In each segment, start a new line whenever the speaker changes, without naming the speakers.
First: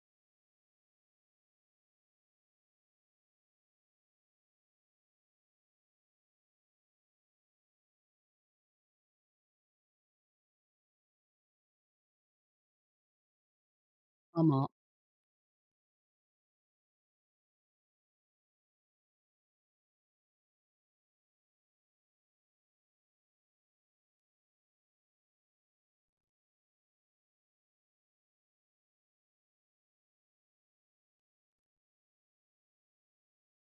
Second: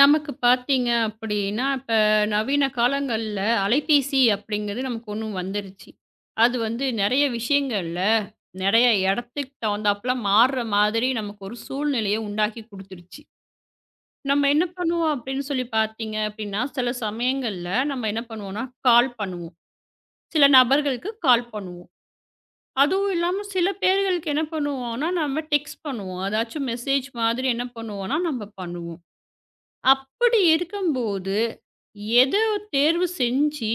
நமக்கு பார்த்தீங்க அப்படின்னா, இப்ப நவீன காலங்கள்ல அலைபேசி அப்படிங்கிறது நமக்கு ஒண்ணு வந்துருச்சு. அது வந்து நெறைய விஷயங்கள்ல, நெறைய இடத்துக்கு தகுந்தாப்புல மாறுற மாதிரி நமக்கு ஒரு சூழ்நிலைய உண்டாக்கி குடுத்துருச்சு. நம்ம
ஆமா.
என்ன பண்ணுவோம் அப்படின்னு சொல்லி பார்த்தீங்க அப்படின்னா, சில சமயங்கள்ல நம்ம என்ன பண்ணுவோம்னா, கால் பண்ணுவோம். சில நபர்களுக்கு கால் பண்ணுவோம். அதுவும் இல்லாம சில பேர்களுக்கு என்ன பண்ணுவோம்னா, நம்ம டெக்ஸ்ட் பண்ணுவோம். அதாச்சும் மெசேஜ் மாதிரி என்ன பண்ணுவோம்னா, நம்ம பண்ணுவோம். அப்படி இருக்கும்போது, எத தேர்வு செஞ்சு,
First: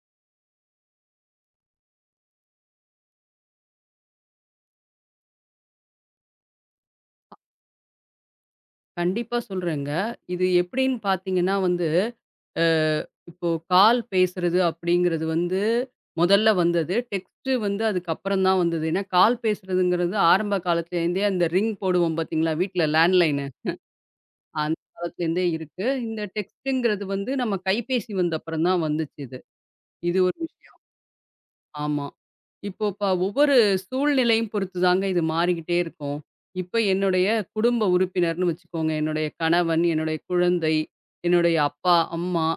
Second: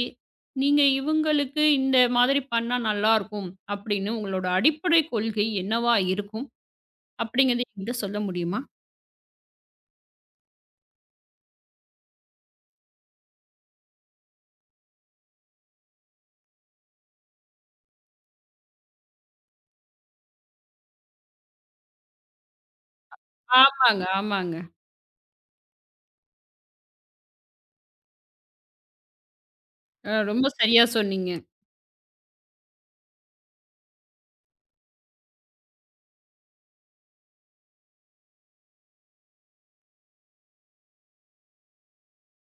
நீங்க இவங்களுக்கு இந்த மாதிரி பண்ணா நல்லாருக்கும், அப்படின்னு உங்களோட அடிப்படை கொள்கை என்னவா இருக்கும்? அப்படிங்கிறத என்கிட்ட சொல்ல முடியுமா?
கண்டிப்பா சொல்றேங்க. இது எப்படின்னு பார்த்தீங்கன்னா வந்து, அ இப்போ கால் பேசுறது அப்படிங்கிறது வந்து முதல்ல வந்தது. டெக்ஸ்ட்டு வந்து அதுக்கப்புறம் தான் வந்தது. ஏன்னா, கால் பேசுறதுங்கிறது ஆரம்ப காலத்துலேருந்தே அந்த ரிங் போடுவோம் பார்த்தீங்களா? வீட்ல லேண்ட்லைனு.
ஆமாங்க, ஆமாங்க.
அந்த காலத்துலேருந்தே இருக்கு. இந்த டெக்ஸ்ட்டுங்கிறது வந்து நம்ம கைபேசி வந்த அப்புறம் தான் வந்துச்சு இது. இது ஒரு
ரொம்ப
விஷயம்.
சரியா சொன்னீங்க.
ஆமா. இப்போ ஒவ்வொரு சூழ்நிலையும் பொறுத்துதாங்க இது மாறிக்கிட்டே இருக்கும். இப்ப என்னுடைய குடும்ப உறுப்பினர்ன்னு வச்சுக்கோங்க. என்னுடைய கணவன், என்னுடைய குழந்தை, என்னுடைய அப்பா, அம்மா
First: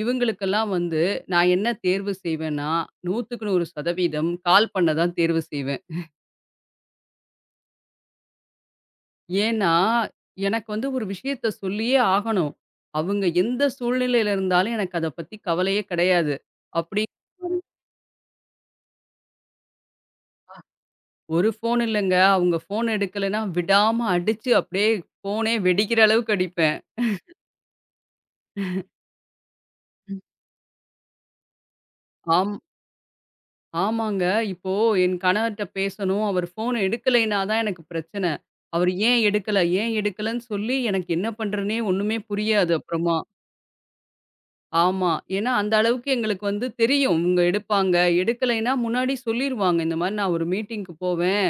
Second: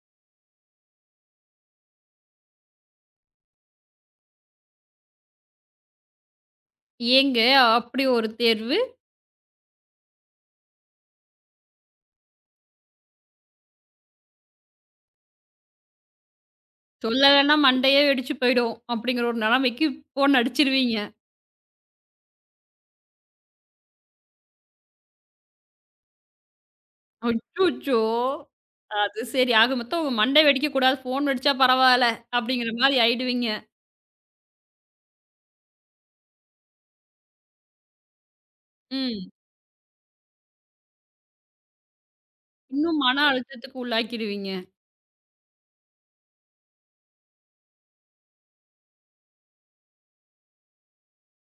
இவங்களுக்கெல்லாம் வந்து நான் என்ன தேர்வு செய்வேன்னா, 100க்கு 100% கால் பண்ண தான் தேர்வு செய்வேன்.
ஏங்க அப்படி ஒரு தேர்வு?
ஏன்னா, எனக்கு வந்து ஒரு விஷயத்த சொல்லியே ஆகணும். அவங்க எந்த சூழ்நிலையில இருந்தாலும் எனக்கு அத பத்தி கவலையே கிடையாது. அப்படி
சொல்லலன்னா மண்டையே வெடிச்சு போயிடும், அப்படிங்கிற ஒரு நிலைமைக்கு ஃபோன் அடிச்சுருவீங்க.
ஒரு ஃபோன் இல்லங்க. அவங்க ஃபோன் எடுக்கலன்னா, விடாம அடிச்சு அப்படியே ஃபோனே வெடிக்கிற அளவுக்கு அடிப்பேன்.
அச்சச்சோ! அது சரி. ஆக மொத்தம் உங்க
ம்.
மண்டை வெடிக்கக்கூடாது, ஃபோன் வெடிச்சா பரவால்ல,
ஆம்
அப்படிங்கிற மாரி ஆயிடுவீங்க.
ஆமாங்க. இப்போ என் கணவர்ட்ட பேசணும். அவர் ஃபோன் எடுக்கலைன்னா தான் எனக்கு பிரச்சனை. அவரு ஏன்
ம்.
எடுக்கல? ஏன் எடுக்கலன்னு சொல்லி எனக்கு என்ன பண்றதுன்னே ஒண்ணுமே புரியாது
இன்னும்
அப்புறமா.
மன அழுத்தத்துக்கு உள்ளாக்கிருவீங்க.
ஆமா. ஏன்னா அந்த அளவுக்கு எங்களுக்கு வந்து தெரியும். இவங்க எடுப்பாங்க. எடுக்கலைன்னா முன்னாடி சொல்லிருவாங்க. இந்த மாரி நான் ஒரு மீட்டிங்க்கு போவேன்.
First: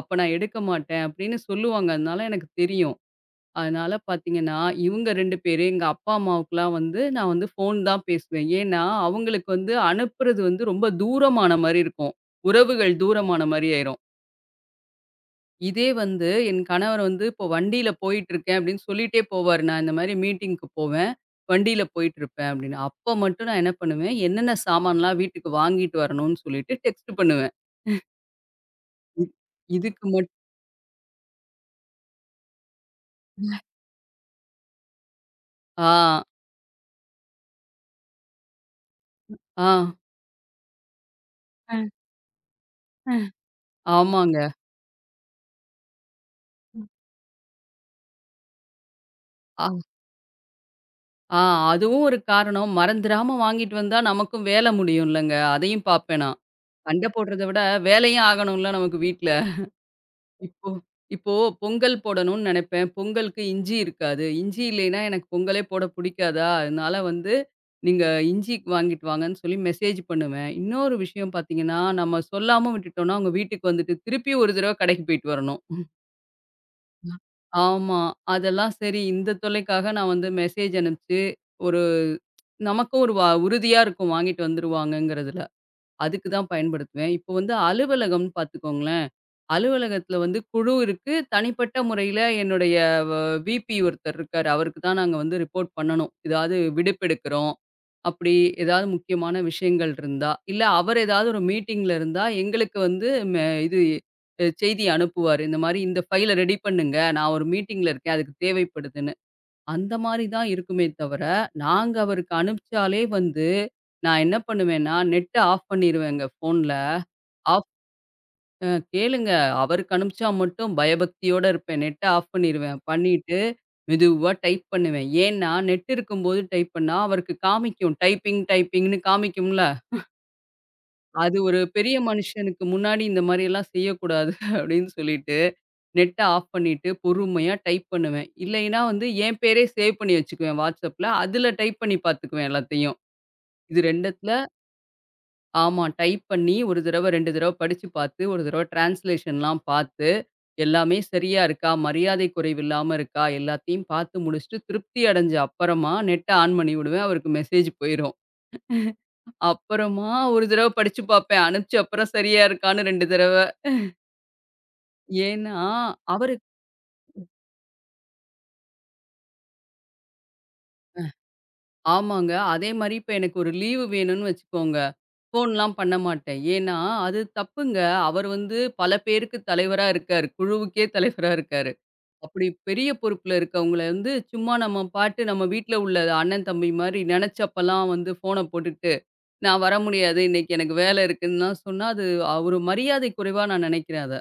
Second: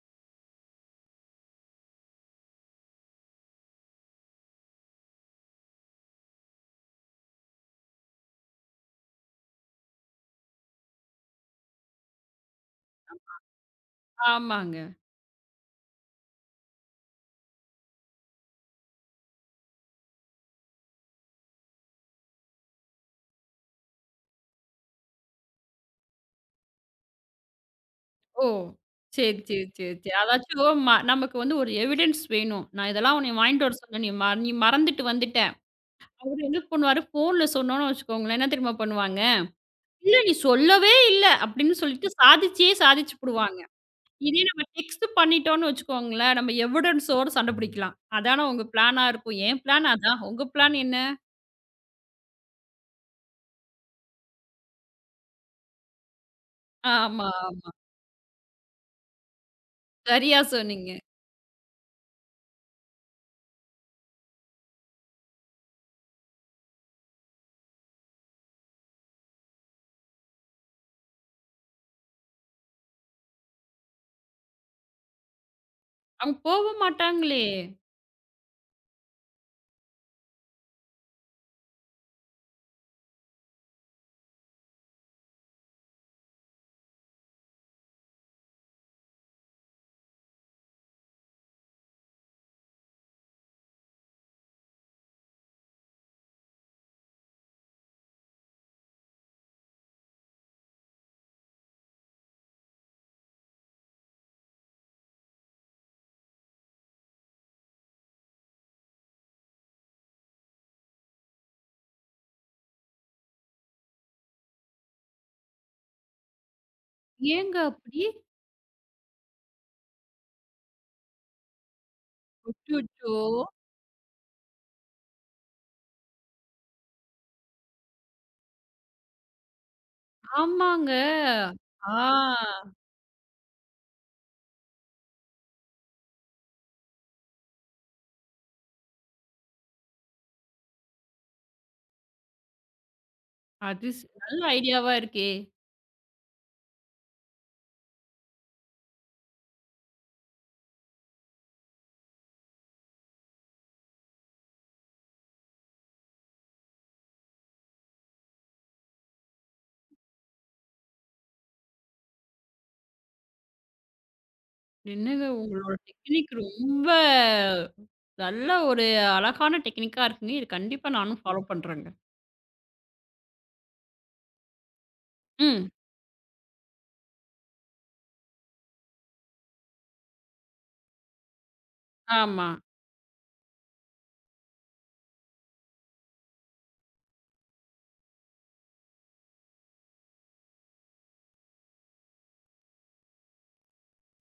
அப்ப நான் எடுக்க மாட்டேன் அப்படின்னு சொல்லுவாங்க. அதனால எனக்கு தெரியும். அதனால பார்த்தீங்கன்னா, இவங்க 2 பேரு எங்க அப்பா, அம்மாவுக்குலாம் வந்து நான் வந்து ஃபோன் தான் பேசுவேன். ஏன்னா, அவங்களுக்கு வந்து அனுப்புறது வந்து ரொம்ப தூரமான மாரி இருக்கும். உறவுகள் தூரமான மாரி ஆயிரும்.
ஆமாங்க.
இதே வந்து என் கணவர் வந்து இப்போ வண்டியில போயிட்டுருக்கேன் அப்படின்னு சொல்லிட்டே போவாரு. நான் இந்த மாரி மீட்டிங்க்கு போவேன். வண்டியில போயிட்டுருப்பேன் அப்படின்னு. அப்ப மட்டும் நான் என்ன பண்ணுவேன், என்னென்ன சாமான்லாம் வீட்டுக்கு வாங்கிட்டு வரணும்னு சொல்லிட்டு டெக்ஸ்ட் பண்ணுவேன்.
ஓ!
இ
சரி, சரி, சரி,
இதுக்கு
சரி.
மட்
அதாச்சும் நமக்கு வந்து ஒரு எவிடன்ஸ் வேணும். நான் இதெல்லாம் உன்னைய வாங்கிட்டு வர சொன்னேன். நீ மறந்துட்டு வந்துட்ட.
ஆ,
அவரு என்ன பண்ணுவாரு, ஃபோன்ல சொன்னோம்னு வச்சுக்கோங்களேன். என்ன தெரியுமா பண்ணுவாங்க?
ஆ,
"இல்ல நீ சொல்லவே இல்ல" அப்படின்னு சொல்லிட்டு சாதிச்சே சாதிச்சு புடுவாங்க.
ஆமாங்க.
இதே நம்ம டெக்ஸ்ட் பண்ணிட்டோம்னு வச்சுக்கோங்களேன், நம்ம எவிடன்ஸோட சண்டை பிடிக்கலாம். அதானே உங்க பிளானா இருக்கும். என்
அ
பிளான் அதான். உங்க பிளான் என்ன?
ஆ அதுவும் ஒரு காரணம். மறந்துராம வாங்கிட்டு வந்தா நமக்கும் வேல முடியும்லங்க. அதையும் பார்ப்பேன் நான். சண்ட
ஆமா.
போடுறத விட வேலையும் ஆகணும்ல நமக்கு வீட்ல.
சரியா
இப்போ
சொன்னீங்க.
இப்போ பொங்கல் போடணும்னு நெனைப்பேன். பொங்கலுக்கு இஞ்சி இருக்காது. இஞ்சி இல்லைன்னா எனக்கு பொங்கலே போட பிடிக்காதா, அதனால வந்து நீங்க இஞ்சி வாங்கிட்டு வாங்கன்னு சொல்லி மெசேஜ் பண்ணுவேன். இன்னொரு விஷயம் பார்த்தீங்கன்னா, நம்ம சொல்லாம விட்டுட்டோம்னா, அவங்க வீட்டுக்கு வந்துட்டு திருப்பி ஒரு தடவ கடைக்கு போயிட்டு வரணும்.
அவங்க போக மாட்டாங்களே!
ஆமா. அதெல்லாம் சரி இந்த தொல்லைக்காக நான் வந்து மெசேஜ் அனுப்பிச்சு, ஒரு நமக்கும் ஒரு வ உறுதியா இருக்கும் வாங்கிட்டு வந்துருவாங்கங்கிறதுல. அதுக்கு தான் பயன்படுத்துவேன். இப்போ வந்து அலுவலகம்னு பார்த்துக்கோங்களேன். அலுவலகத்தில வந்து குழு இருக்கு. தனிப்பட்ட முறையில என்னுடைய வ விபி ஒருத்தர் இருக்காரு. அவருக்கு தான் நாங்க வந்து ரிப்போர்ட் பண்ணணும். ஏதாவது விடுப்பெடுக்கிறோம். அப்படி ஏதாவது முக்கியமான விஷயங்கள் இருந்தா, இல்ல அவர் ஏதாவது ஒரு மீட்டிங்ல இருந்தா, எங்களுக்கு வந்து மெ இது அ செய்தி அனுப்புவாரு. இந்த மாரி இந்த ஃபைல ரெடி பண்ணுங்க. நான் ஒரு மீட்டிங்ல இருக்கேன். அதுக்கு தேவைப்படுதுன்னு. அந்த மாரி தான் இருக்குமே தவிர, நாங்க அவருக்கு அனுப்பிச்சாலே வந்து, நான் என்ன பண்ணுவேன்னா, நெட்ட ஆஃப் பண்ணிருவேங்க ஃபோன்ல.
ஏங்க
ஆஃப்
அப்படி?
அ கேளுங்க. அவருக்கு அனுப்பிச்சா மட்டும் பயபக்தியோட இருப்பேன். நெட்ட ஆஃப் பண்ணிருவேன்.
அச்சச்சோ!
பண்ணிட்டு மெதுவா டைப் பண்ணுவேன். ஏன்னா, நெட் இருக்கும்போது டைப் பண்ணா அவருக்கு காமிக்கும். டைப்பிங் டைப்பிங்ன்னு காமிக்கும்ல.
ஆமாங்க.
அது ஒரு பெரிய
ஆ
மனுஷனுக்கு முன்னாடி இந்த மாரியெல்லாம் செய்யக்கூடாது அப்படின்னு சொல்லிட்டு நெட்ட ஆஃப் பண்ணிட்டு, பொறுமையா டைப் பண்ணுவேன். இல்லைன்னா வந்து என் பேரே சேவ் பண்ணி வச்சுக்குவேன் WhatsAppல. அதுல டைப் பண்ணி பார்த்துக்குவேன் எல்லாத்தையும். இது
அது ஸ்
2த்துல
நல்ல ஐடியாவா இருக்கே!
ஆமா டைப் பண்ணி, 1 தடவ, 2 தடவ படிச்சு பார்த்து, 1 தடவ டிரான்ஸ்லேஷன்லாம் பார்த்து, எல்லாமே சரியா இருக்கா? மரியாதை குறைவில்லாம இருக்கா? எல்லாத்தையும் பார்த்து முடிச்சுட்டு, திருப்தி அடைஞ்ச அப்பறமா நெட்ட ஆன் பண்ணி விடுவேன். அவருக்கு மெசேஜ் போயிரும். அப்புறமா 1 தடவ படிச்சு பார்ப்பேன். அனுப்பிச்ச அப்புறம் சரியா இருக்கான்னு 2 தடவ.
என்னங்க
ஏன்னா,
உங்களோட டெக்னிக்
அவரு
ரொம்ப நல்ல ஒரு அழகான டெக்னிக்கா இருக்குங்க. இது கண்டிப்பா நானும் ஃபாலோ பண்றேங்க.
ஆமாங்க. அதே மாரி இப்ப எனக்கு ஒரு லீவு வேணும்னு வச்சுக்கோங்க.
ம்.
ஃபோன்லாம் பண்ண மாட்டேன். ஏன்னா, அது தப்புங்க. அவர் வந்து பல பேருக்கு தலைவரா இருக்காரு. குழுவுக்கே தலைவரா இருக்காரு. அப்படி
ஆமா.
பெரிய பொறுப்புல இருக்கவங்கள வந்து சும்மா நம்ம பாட்டு நம்ம வீட்ல உள்ள அண்ணன், தம்பி மாரி நெனச்சப்பலாம் வந்து ஃபோன போட்டுட்டு, "நான் வர முடியாது. இன்னைக்கு எனக்கு வேல இருக்குன்லாம்" சொன்னா, அது ஒரு மரியாதை குறைவா நான் நெனைக்கிறேன் அத.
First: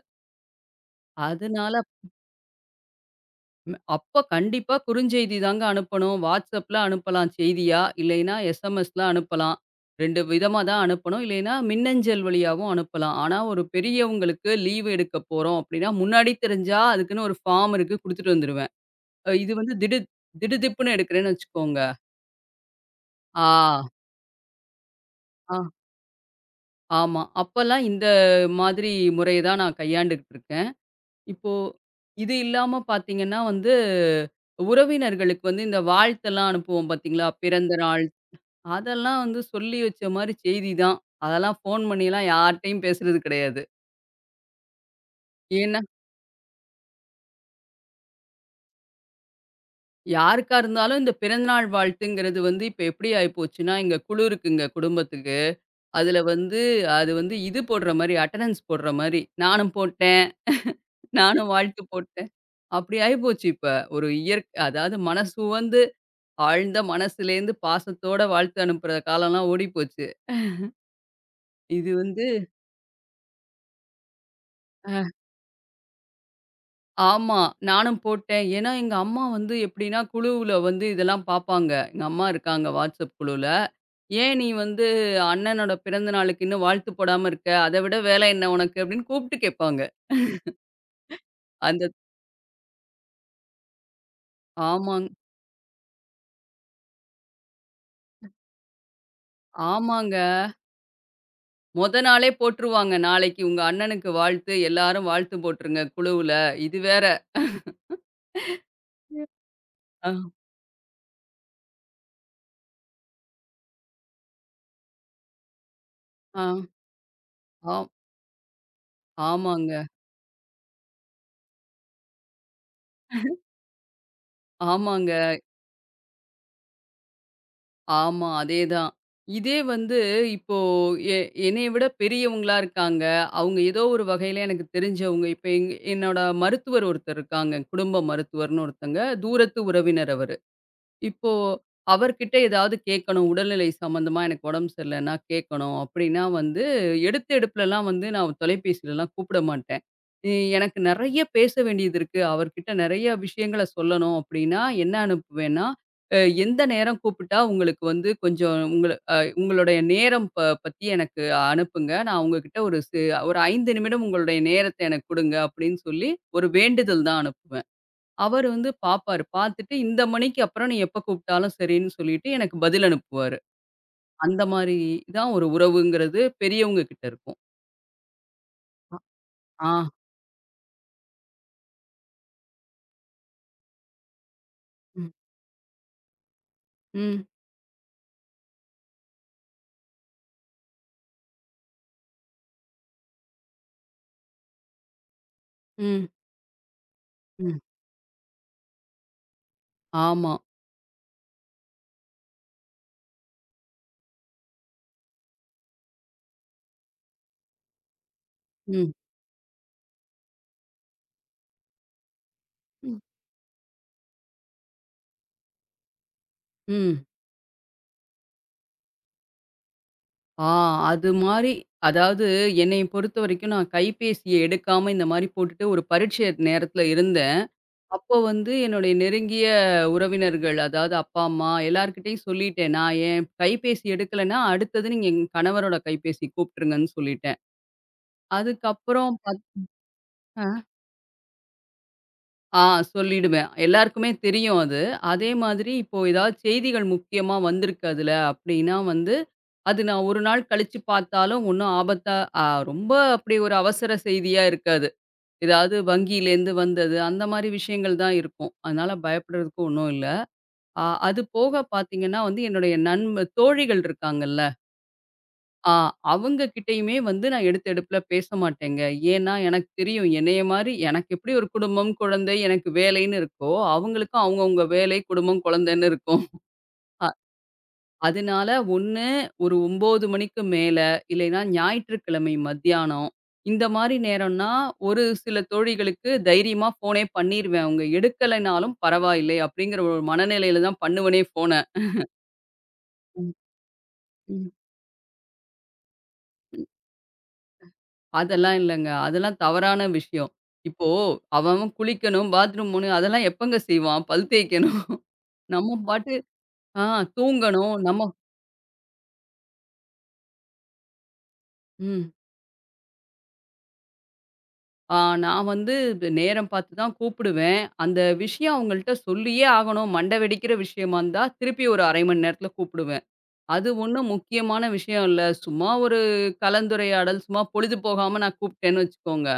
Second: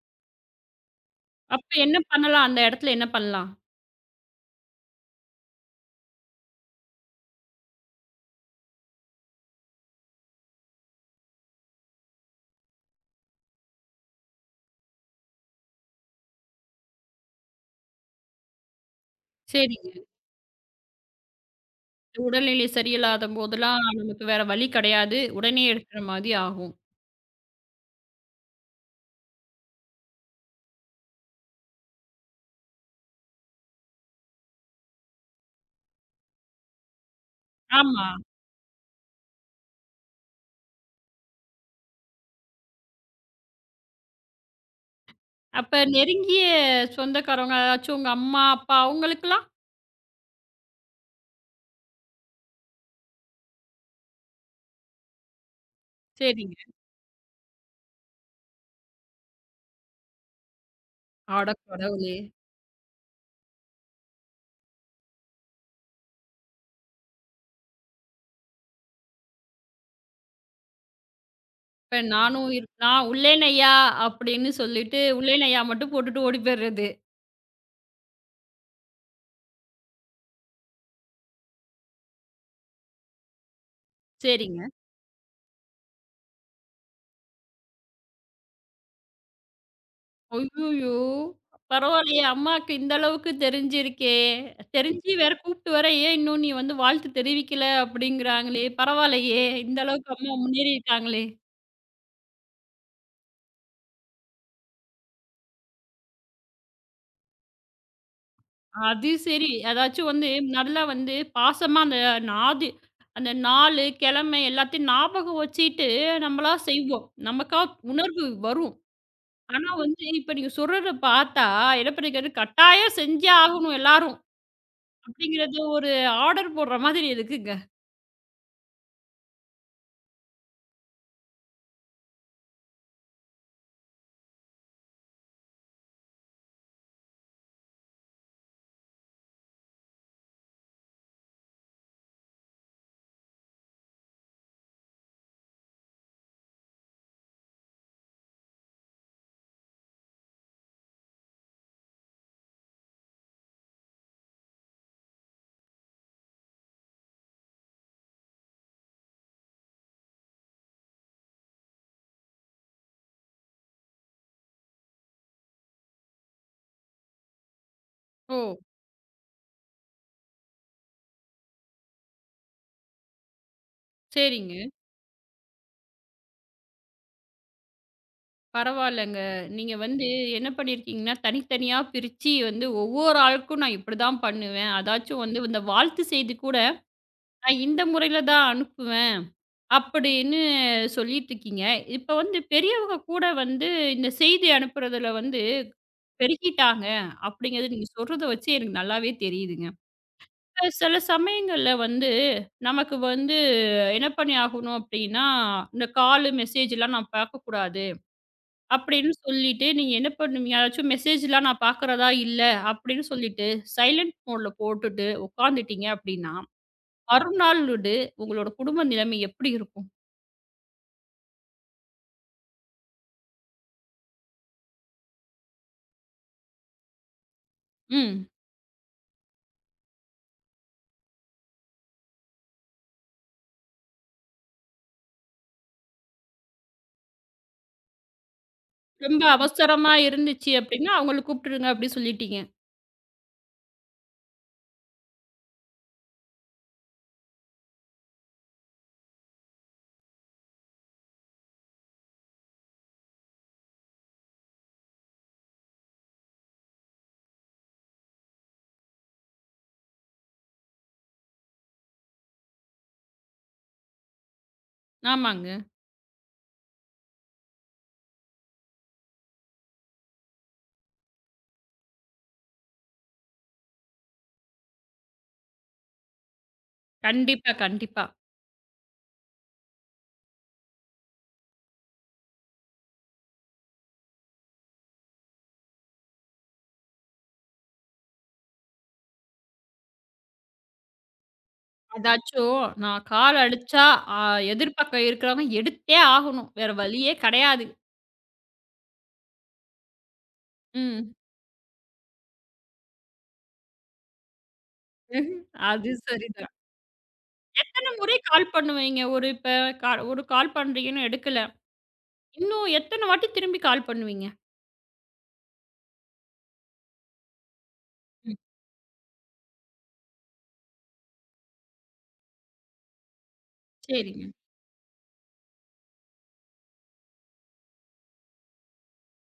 அப்ப
அதனால
என்ன பண்ணலாம்? அந்த இடத்துல என்ன பண்ணலாம்?
ம், அப்ப கண்டிப்பா குறுஞ்செய்தி தாங்க அனுப்பணும். WhatsAppல அனுப்பலாம் செய்தியா, இல்லைன்னா எஸ்எம்எஸ்ல அனுப்பலாம். 2 விதமா தான் அனுப்பணும். இல்லைன்னா மின்னஞ்சல் வழியாவும் அனுப்பலாம். ஆனா ஒரு பெரியவங்களுக்கு லீவ் எடுக்க போறோம் அப்டின்னா, முன்னாடி தெரிஞ்சா அதுக்குன்னு ஒரு ஃபார்ம் இருக்கு குடுத்துட்டு வந்துருவேன். அ இது வந்து
சரிங்க.
திடு திடுதிப்புன்னு எடுக்கிறேன்னு வச்சுக்கோங்க.
உடல்நிலை சரியில்லாத
ஆ,
போதெல்லாம் நமக்கு வேற வழி கிடையாது.
ஆ,
உடனே எடுக்கிற மாரி ஆகும்.
ஆமா. அப்பல்லாம் இந்த மாதிரி முறைய தான் நான் கையாண்டுகிட்டு இருக்கேன். இப்போ இது இல்லாம பார்த்தீங்கன்னா வந்து, உறவினர்களுக்கு வந்து இந்த வாழ்த்தெல்லாம் அனுப்புவோம் பார்த்தீங்களா? பிறந்த நாள்
ஆமா.
அதெல்லாம் வந்து சொல்லி வச்ச மாரி செய்தி தான். அதெல்லாம் ஃபோன் பண்ணிலாம் யார்ட்டயும் பேசுறது கிடையாது. ஏன்னா,
அப்ப நெருங்கிய சொந்தக்காரவங்க, யாராச்சும் உங்க அம்மா, அப்பா அவங்களுக்கெல்லாம்?
யாருக்கா இருந்தாலும் இந்த பிறந்தநாள் வாழ்த்துங்கிறது வந்து இப்ப எப்படி ஆயிப்போச்சுன்னா, எங்க குழு இருக்குங்க குடும்பத்துக்கு. அதுல வந்து
சரிங்க.
அது வந்து இது போடுற மாரி அட்டெண்டன்ஸ் போடுற மாரி. நானும் போட்டேன்,
அட
நானும் வாழ்த்து
கடவுளே!
போட்டேன். அப்படி ஆயிப்போச்சு இப்ப. ஒரு இயற் அதாவது மனசுவந்து, ஆழ்ந்த மனசுலேருந்து பாசத்தோட வாழ்த்து அனுப்புற காலம்லாம் ஓடிப்போச்சு. இது
இப்ப
வந்து
நானும் இரு நான் "உள்ளேன் ஐயா" அப்படின்னு சொல்லிட்டு,
அ.
"உள்ளேன் ஐயா" மட்டும் போட்டுட்டு ஓடி போயிறது.
ஆமா. நானும் போட்டேன். ஏன்னா, எங்க அம்மா வந்து எப்படின்னா, குழுவுல வந்து இதெல்லாம் பார்ப்பாங்க. எங்க அம்மா இருக்காங்க WhatsApp குழுவுல. "ஏன் நீ
சரிங்க.
வந்து அண்ணனோட பிறந்த நாளுக்கு இன்னும் வாழ்த்து போடாம இருக்க? அத விட வேலை என்ன உனக்கு?" அப்படின்னு கூப்பிட்டு கேட்பாங்க.
அய்யய்யோ!
அந்த
பரவாயில்லையே அம்மாக்கு இந்த அளவுக்கு தெரிஞ்சிருக்கே!
ஆமாங்
தெரிஞ்சு வேற கூப்பிட்டு வேற, "ஏன் இன்னும் நீ வந்து வாழ்த்து தெரிவிக்கல?" அப்படிங்கிறாங்களே! பரவாயில்லையே! இந்த அளவுக்கு
ஆமாங்க.
அம்மா முன்னேறியிருக்காங்களே!
மொத நாளே போட்டுருவாங்க. "நாளைக்கு உங்க அண்ணனுக்கு வாழ்த்து. எல்லாரும் வாழ்த்து போட்டுருங்க குழுவுல." இது வேற.
அது சரி. அதாச்சும்
அ,
வந்து நல்லா வந்து பாசமா அந்த நாது அந்த நாளு, கிழமை எல்லாத்தையும் ஞாபகம் வச்சுட்டு
ஆ,
நம்மளா செய்வோம். நமக்கா
ஆம்.
உணர்வு வரும். ஆனா
ஆமாங்க,
வந்து, இப்ப நீங்க சொல்றத பார்த்தா, என்ன பண்ணிருக்காரு, கட்டாயம் செஞ்சே ஆகணும் எல்லாரும்.
ஆமாங்க.
அப்படிங்கிறது ஒரு ஆர்டர் போடுற மாதிரி இருக்குங்க.
ஆமா. அதேதான். இதே வந்து இப்போ எ என்னைய விட பெரியவங்களா இருக்காங்க. அவங்க ஏதோ ஒரு வகையில எனக்கு தெரிஞ்சவங்க. இப்ப எங் என்னோட மருத்துவர் ஒருத்தர் இருக்காங்க. குடும்ப மருத்துவர்ன்னு ஒருத்தங்க. தூரத்து உறவினர் அவரு. இப்போ அவர்கிட்ட ஏதாவது கேட்கணும். உடல்நிலை சம்மந்தமா எனக்கு உடம்பு சரியில்லைன்னா கேட்கணும். அப்படின்னா வந்து எடுத்த எடுப்புலலாம் வந்து நான் தொலைபேசிலலாம் கூப்பிட மாட்டேன். இ எனக்கு நெறைய பேச வேண்டியது இருக்கு. அவர்கிட்ட நெறைய விஷயங்கள சொல்லணும் அப்படின்னா, என்ன அனுப்புவேன்னா, அ எந்த நேரம் கூப்பிட்டா உங்களுக்கு வந்து கொஞ்சம் உங்களுடைய நேரம் பத்தி எனக்கு அனுப்புங்க. நான் உங்ககிட்ட ஒரு சி ஒரு 5 நிமிடம் உங்களுடைய நேரத்த எனக்கு குடுங்க அப்படின்னு சொல்லி ஒரு வேண்டுதல் தான் அனுப்புவேன்.
ஓ!
அவரு வந்து பாப்பாரு. பாத்துட்டு இந்த மணிக்கு அப்புறம் நீ எப்ப கூப்பிட்டாலும் சரின்னு சொல்லிட்டு எனக்கு பதில் அனுப்புவாரு. அந்த
சரிங்க.
மாரி தான் ஒரு உறவுங்கிறது பெரியவங்க கிட்ட இருக்கும்.
பரவாயில்லங்க.
ஆ.
நீங்க வந்து என்ன பண்ணியிருக்கீங்கன்னா, தனித்தனியா பிரிச்சு வந்து ஒவ்வொரு ஆளுக்கும் நான் இப்படிதான் பண்ணுவேன்.
ம்.
அதாச்சும் வந்து இந்த வாழ்த்து செய்தி கூட,
ம்.
நான் இந்த முறையில தான் அனுப்புவேன். அப்படின்னு சொல்லிட்டுருக்கீங்க. இப்ப வந்து பெரியவங்க கூட வந்து இந்த செய்தி அனுப்புறதுல வந்து
ம்.
பெருகிட்டாங்க.
ம்.
அப்படிங்கிறது நீங்க சொல்றத வச்சு எனக்கு நல்லாவே தெரியுதுங்க.
ஆமா.
இப்ப சில சமயங்கள்ல வந்து, நமக்கு வந்து என்ன பண்ணி ஆகணும் அப்டின்னா, இந்த காலு, மெசேஜ்லாம் நான் பார்க்கக்கூடாது
ம்.
அப்படின்னு சொல்லிட்டு, நீங்க என்ன பண்ணுவீங்க? யாராச்சும் மெசேஜ்லாம் நான் பார்க்குறதா இல்ல
ம்.
அப்படின்னு சொல்லிட்டு, சைலன்ட் மோட்ல போட்டுட்டு உட்காந்துட்டீங்க அப்படின்னா,
ம்.
மறுநாளோடு உங்களோட குடும்ப நிலைமை எப்படி இருக்கும்?
ஆ அது மாரி அதாவது என்னைய பொறுத்தவரைக்கும் நான் கைபேசிய எடுக்காம இந்த மாரி போட்டுட்டு ஒரு பரீட்சை நேரத்துல இருந்தேன். அப்போ
ம்.
வந்து என்னுடைய நெருங்கிய உறவினர்கள் அதாவது அப்பா, அம்மா எல்லார்கிட்டயும் சொல்லிட்டேன். நான் என் கைபேசி எடுக்கலன்னா அடுத்தது நீங்க என் கணவரோட கைபேசி கூப்பிட்டுருங்கன்னு சொல்லிட்டேன். அதுக்கப்புறம்
ரொம்ப
பாத்
அவசரமா இருந்துச்சு அப்படின்னா, அவங்கள கூப்பிட்டுருங்க அப்படின்னு சொல்லிட்டீங்க.
ஆ சொல்லிடுவேன். எல்லாருக்குமே தெரியும் அது. அதே மாதிரி இப்போ ஏதாவது செய்திகள் முக்கியமா வந்திருக்கு அதுல அப்டின்னா வந்து, அது நான் ஒரு நாள் கழிச்சு பார்த்தாலும் ஒண்ணும் ஆபத்தா அ ரொம்ப அப்படி ஒரு அவசர செய்தியா இருக்காது. ஏதாவது வங்கியிலேருந்து வந்தது அந்த மாரி விஷயங்கள் தான் இருக்கும். அதனால பயப்படுறதுக்கு ஒண்ணும் இல்ல. அது போக பார்த்தீங்கன்னா வந்து என்னுடைய நண்ப தோழிகள் இருக்காங்கல்ல.
ஆமாங்க.
ஆ அவங்க கிட்டயுமே வந்து நான் எடுத்த எடுப்புல பேச மாட்டேங்க. ஏன்னா, எனக்கு தெரியும் என்னைய மாரி எனக்கு எப்படி ஒரு குடும்பம், குழந்தை, எனக்கு வேலைன்னு இருக்கோ, அவங்களுக்கும் அவங்கவங்க வேலை, குடும்பம், குழந்தைன்னு இருக்கும். அ
கண்டிப்பா, கண்டிப்பா.
அதனால ஒண்ணு ஒரு 9 மணிக்கு மேல, இல்லைன்னா ஞாயிற்றுக்கிழமை மத்தியானம், இந்த மாரி நேரம்னா ஒரு சில தோழிகளுக்கு தைரியமா ஃபோனே பண்ணிருவேன். அவங்க எடுக்கலைனாலும் பரவாயில்லை அப்படிங்கிற ஒரு மனநிலையில தான் பண்ணுவனே ஃபோன.
அதாச்சும் நான்
ம்,
கால் அடிச்சா, அ
ம்.
எதிர்பக்கம் இருக்கிறவங்க எடுத்தே ஆகணும். வேற வழியே கிடையாது.
அதெல்லாம் இல்லங்க. அதெல்லாம் தவறான விஷயம். இப்போ
ம்.
அவன் அவன் குளிக்கணும், பாத்ரூம் போணும் அதெல்லாம் எப்பங்க செய்வான்? பல் தேய்க்கணும்.
ம்ஹும்.
நம்ம
அது
பாட்டு
சரிதான்.
ஆ தூங்கணும்.
எத்தன
நம்ம
முறை கால் பண்ணுவீங்க? ஒரு இப்ப ஒரு கால் பண்றீங்கன்னு எடுக்கல.
ம்.
இன்னும் எத்தன வாட்டி திரும்பி கால் பண்ணுவீங்க?
ஆ நான் வந்து நேரம் பார்த்து தான் கூப்பிடுவேன். அந்த
ம்.
விஷயம் அவங்கள்ட்ட சொல்லியே ஆகணும். மண்டை வெடிக்கிற விஷயமா இருந்தா, திருப்பி ஒரு 1/2 மணி நேரத்தில கூப்பிடுவேன். அது ஒண்ணும்
சரிங்க.
முக்கியமான விஷயம் இல்ல. சும்மா ஒரு கலந்துரையாடல், சும்மா பொழுது போகாம நான் கூப்பிட்டேன்னு வச்சுக்கோங்க.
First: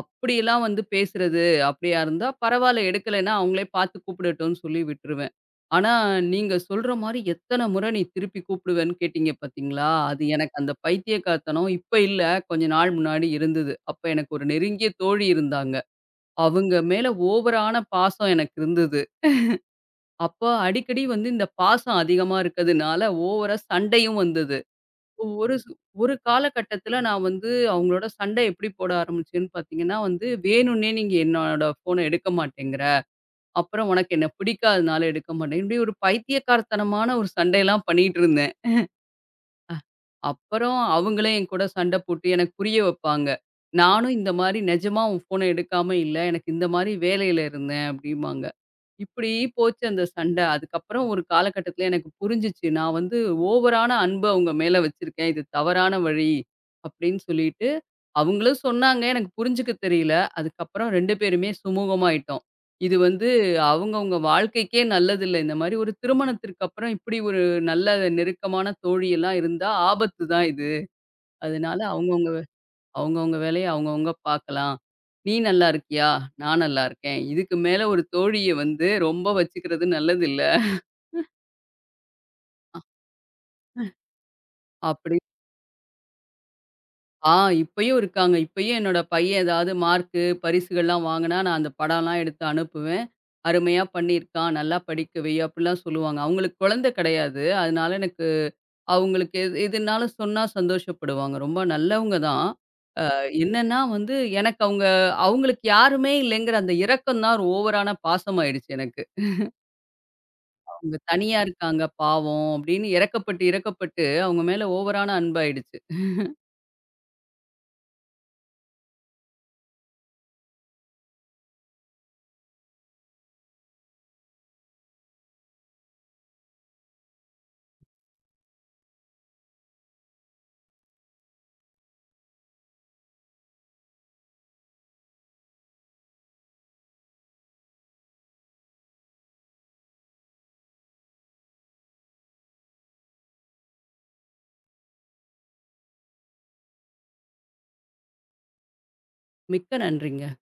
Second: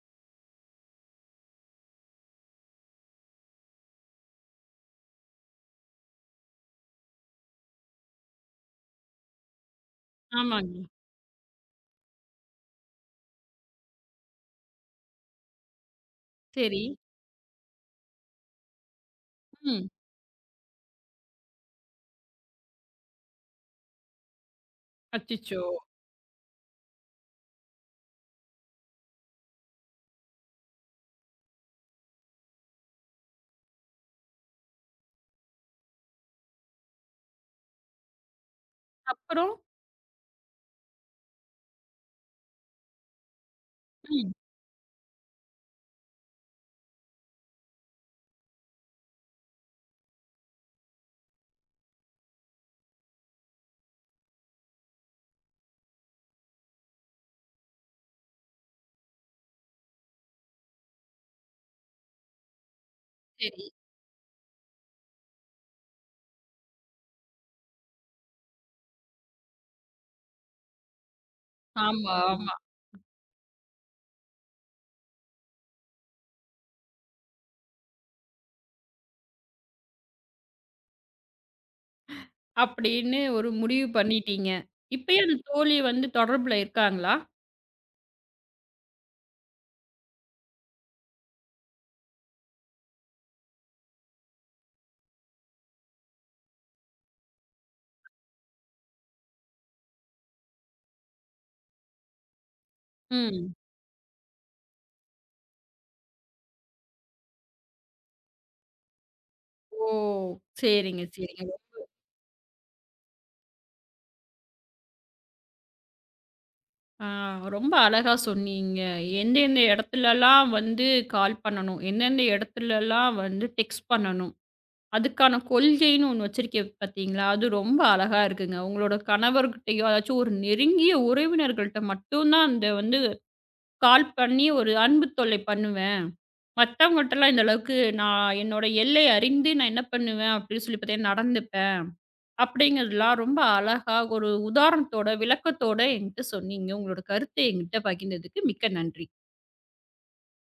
அப்படியெல்லாம் வந்து பேசுறது, அப்படியா இருந்தா பரவால்ல எடுக்கலைன்னா அவங்களே பார்த்து கூப்பிடட்டும்னு சொல்லி விட்டுருவேன். ஆனா, நீங்க சொல்ற மாரி எத்தன முறை நீ திருப்பி கூப்பிடுவேன்னு கேட்டீங்க பார்த்தீங்களா? அது எனக்கு அந்த
ஆமாங்க.
பைத்தியக்காரத்தனம் இப்ப இல்ல. கொஞ்ச நாள் முன்னாடி இருந்தது. அப்ப எனக்கு ஒரு நெருங்கிய தோழி இருந்தாங்க. அவங்க
சரி.
மேல ஓவரான பாசம் எனக்கு இருந்தது.
ம்.
அப்ப அடிக்கடி வந்து இந்த பாசம் அதிகமா இருக்கதுனால ஓவரா சண்டையும் வந்தது. ஒரு
அச்சச்சோ!
சு ஒரு காலகட்டத்தில நான் வந்து அவங்களோட சண்டை எப்படி போட ஆரம்பிச்சேன்னு பார்த்தீங்கன்னா வந்து, "வேணும்னே நீங்க என்னோட ஃபோன எடுக்க மாட்டேங்கிற, அப்புறம் உனக்கு என்ன பிடிக்காதனால எடுக்க மாட்டேங்கிற" இப்படி ஒரு பைத்தியக்காரத்தனமான ஒரு சண்டையெல்லாம் பண்ணிட்டு இருந்தேன்.
அப்புறம்?
அப்புறம் அவங்களே என்கூட சண்டை போட்டு எனக்கு புரிய வைப்பாங்க. நானும் இந்த
ம்.
மாரி நிஜமா உன் ஃபோன எடுக்காம இல்ல. எனக்கு இந்த மாரி வேலையில இருந்தேன் அப்டிம்பாங்க. இப்டி போச்சு அந்த சண்டை. அதுக்கப்புறம் ஒரு காலகட்டத்தில எனக்கு புரிஞ்சுச்சு. நான் வந்து ஓவரான அன்பு அவங்க மேல வச்சிருக்கேன். இது தவறான வழி அப்டின்னு சொல்லிட்டு அவங்களும் சொன்னாங்க. எனக்கு புரிஞ்சுக்க தெரியல. அதுக்கப்புறம் 2 பேருமே சுமூகமாயிட்டோம். இது வந்து
சரி.
அவங்கவங்க வாழ்க்கைக்கே நல்லதில்ல. இந்த மாரி ஒரு திருமணத்திற்கு அப்புறம் இப்படி ஒரு நல்ல நெருக்கமான தோழியெல்லாம் இருந்தா ஆபத்து தான் இது. அதனால
ஆமா,
அவங்கவங்க
ஆமா.
அவங்கவங்க வேலைய அவங்கவங்க பார்க்கலாம். நீ நல்லா இருக்கியா? நான் நல்லா இருக்கேன். இதுக்கு மேல ஒரு தோழிய வந்து ரொம்ப வச்சுக்கிறது நல்லதில்ல.
அப்படின்னு ஒரு முடிவு பண்ணிட்டீங்க.
அப்படி
இப்பயும் அந்த தோழி வந்து தொடர்புல இருக்காங்களா?
ஆ இப்பயும் இருக்காங்க. இப்பயும் என்னோட பையன் ஏதாவது மார்க்கு, பரிசுகள்லாம் வாங்குனா, நான் அந்த படம்லாம் எடுத்து அனுப்புவேன். "அருமையா பண்ணியிருக்கான். நல்லா படிக்க வை" அப்படிலாம் சொல்லுவாங்க. அவங்களுக்கு குழந்தை கிடையாது. அதனால எனக்கு அவங்களுக்கு எது எதுனாலும் சொன்னா சந்தோஷப்படுவாங்க. ரொம்ப நல்லவங்க தான். அ
ம்.
என்னன்னா வந்து எனக்கு அவங்க அவங்களுக்கு யாருமே இல்லைங்கிற அந்த இரக்கம் தான் ஒரு ஓவரான பாசமாயிடுச்சு எனக்கு.
ஓ!
"அவங்க
சரிங்க,
தனியா
சரிங்க.
இருக்காங்க பாவம்" அப்படின்னு இரக்கப்பட்டு, இரக்கப்பட்டு அவங்க மேல ஓவரான அன்பாயிடுச்சு.
ஆ, ரொம்ப அழகா சொன்னீங்க. எந்தெந்த இடத்துலலாம் வந்து கால் பண்ணணும்? எந்தெந்த இடத்துலலாம் வந்து டெக்ஸ்ட் பண்ணணும்? அதுக்கான கொள்கைன்னு ஒண்ணு வச்சிருக்கீங்க பார்த்தீங்களா? அது ரொம்ப அழகா இருக்குங்க. உங்களோட கணவர்கிட்டயோ, அதாச்சும் ஒரு நெருங்கிய உறவினர்கள்ட்ட மட்டும் தான் அந்த வந்து கால் பண்ணி ஒரு அன்பு தொல்லை பண்ணுவேன். மத்தவங்கட்டலாம் இந்த அளவுக்கு நான் என்னோட எல்லை அறிந்து நான் என்ன பண்ணுவேன் அப்படின்னு சொல்லி பார்த்தீங்கன்னா நடந்துப்பேன். அப்படிங்கிறதுலாம் ரொம்ப அழகா ஒரு உதாரணத்தோட, விளக்கத்தோட என்கிட்ட சொன்னீங்க. உங்களோட கருத்தை என்கிட்ட பகிர்ந்ததுக்கு மிக்க நன்றி.
மிக்க நன்றிங்க.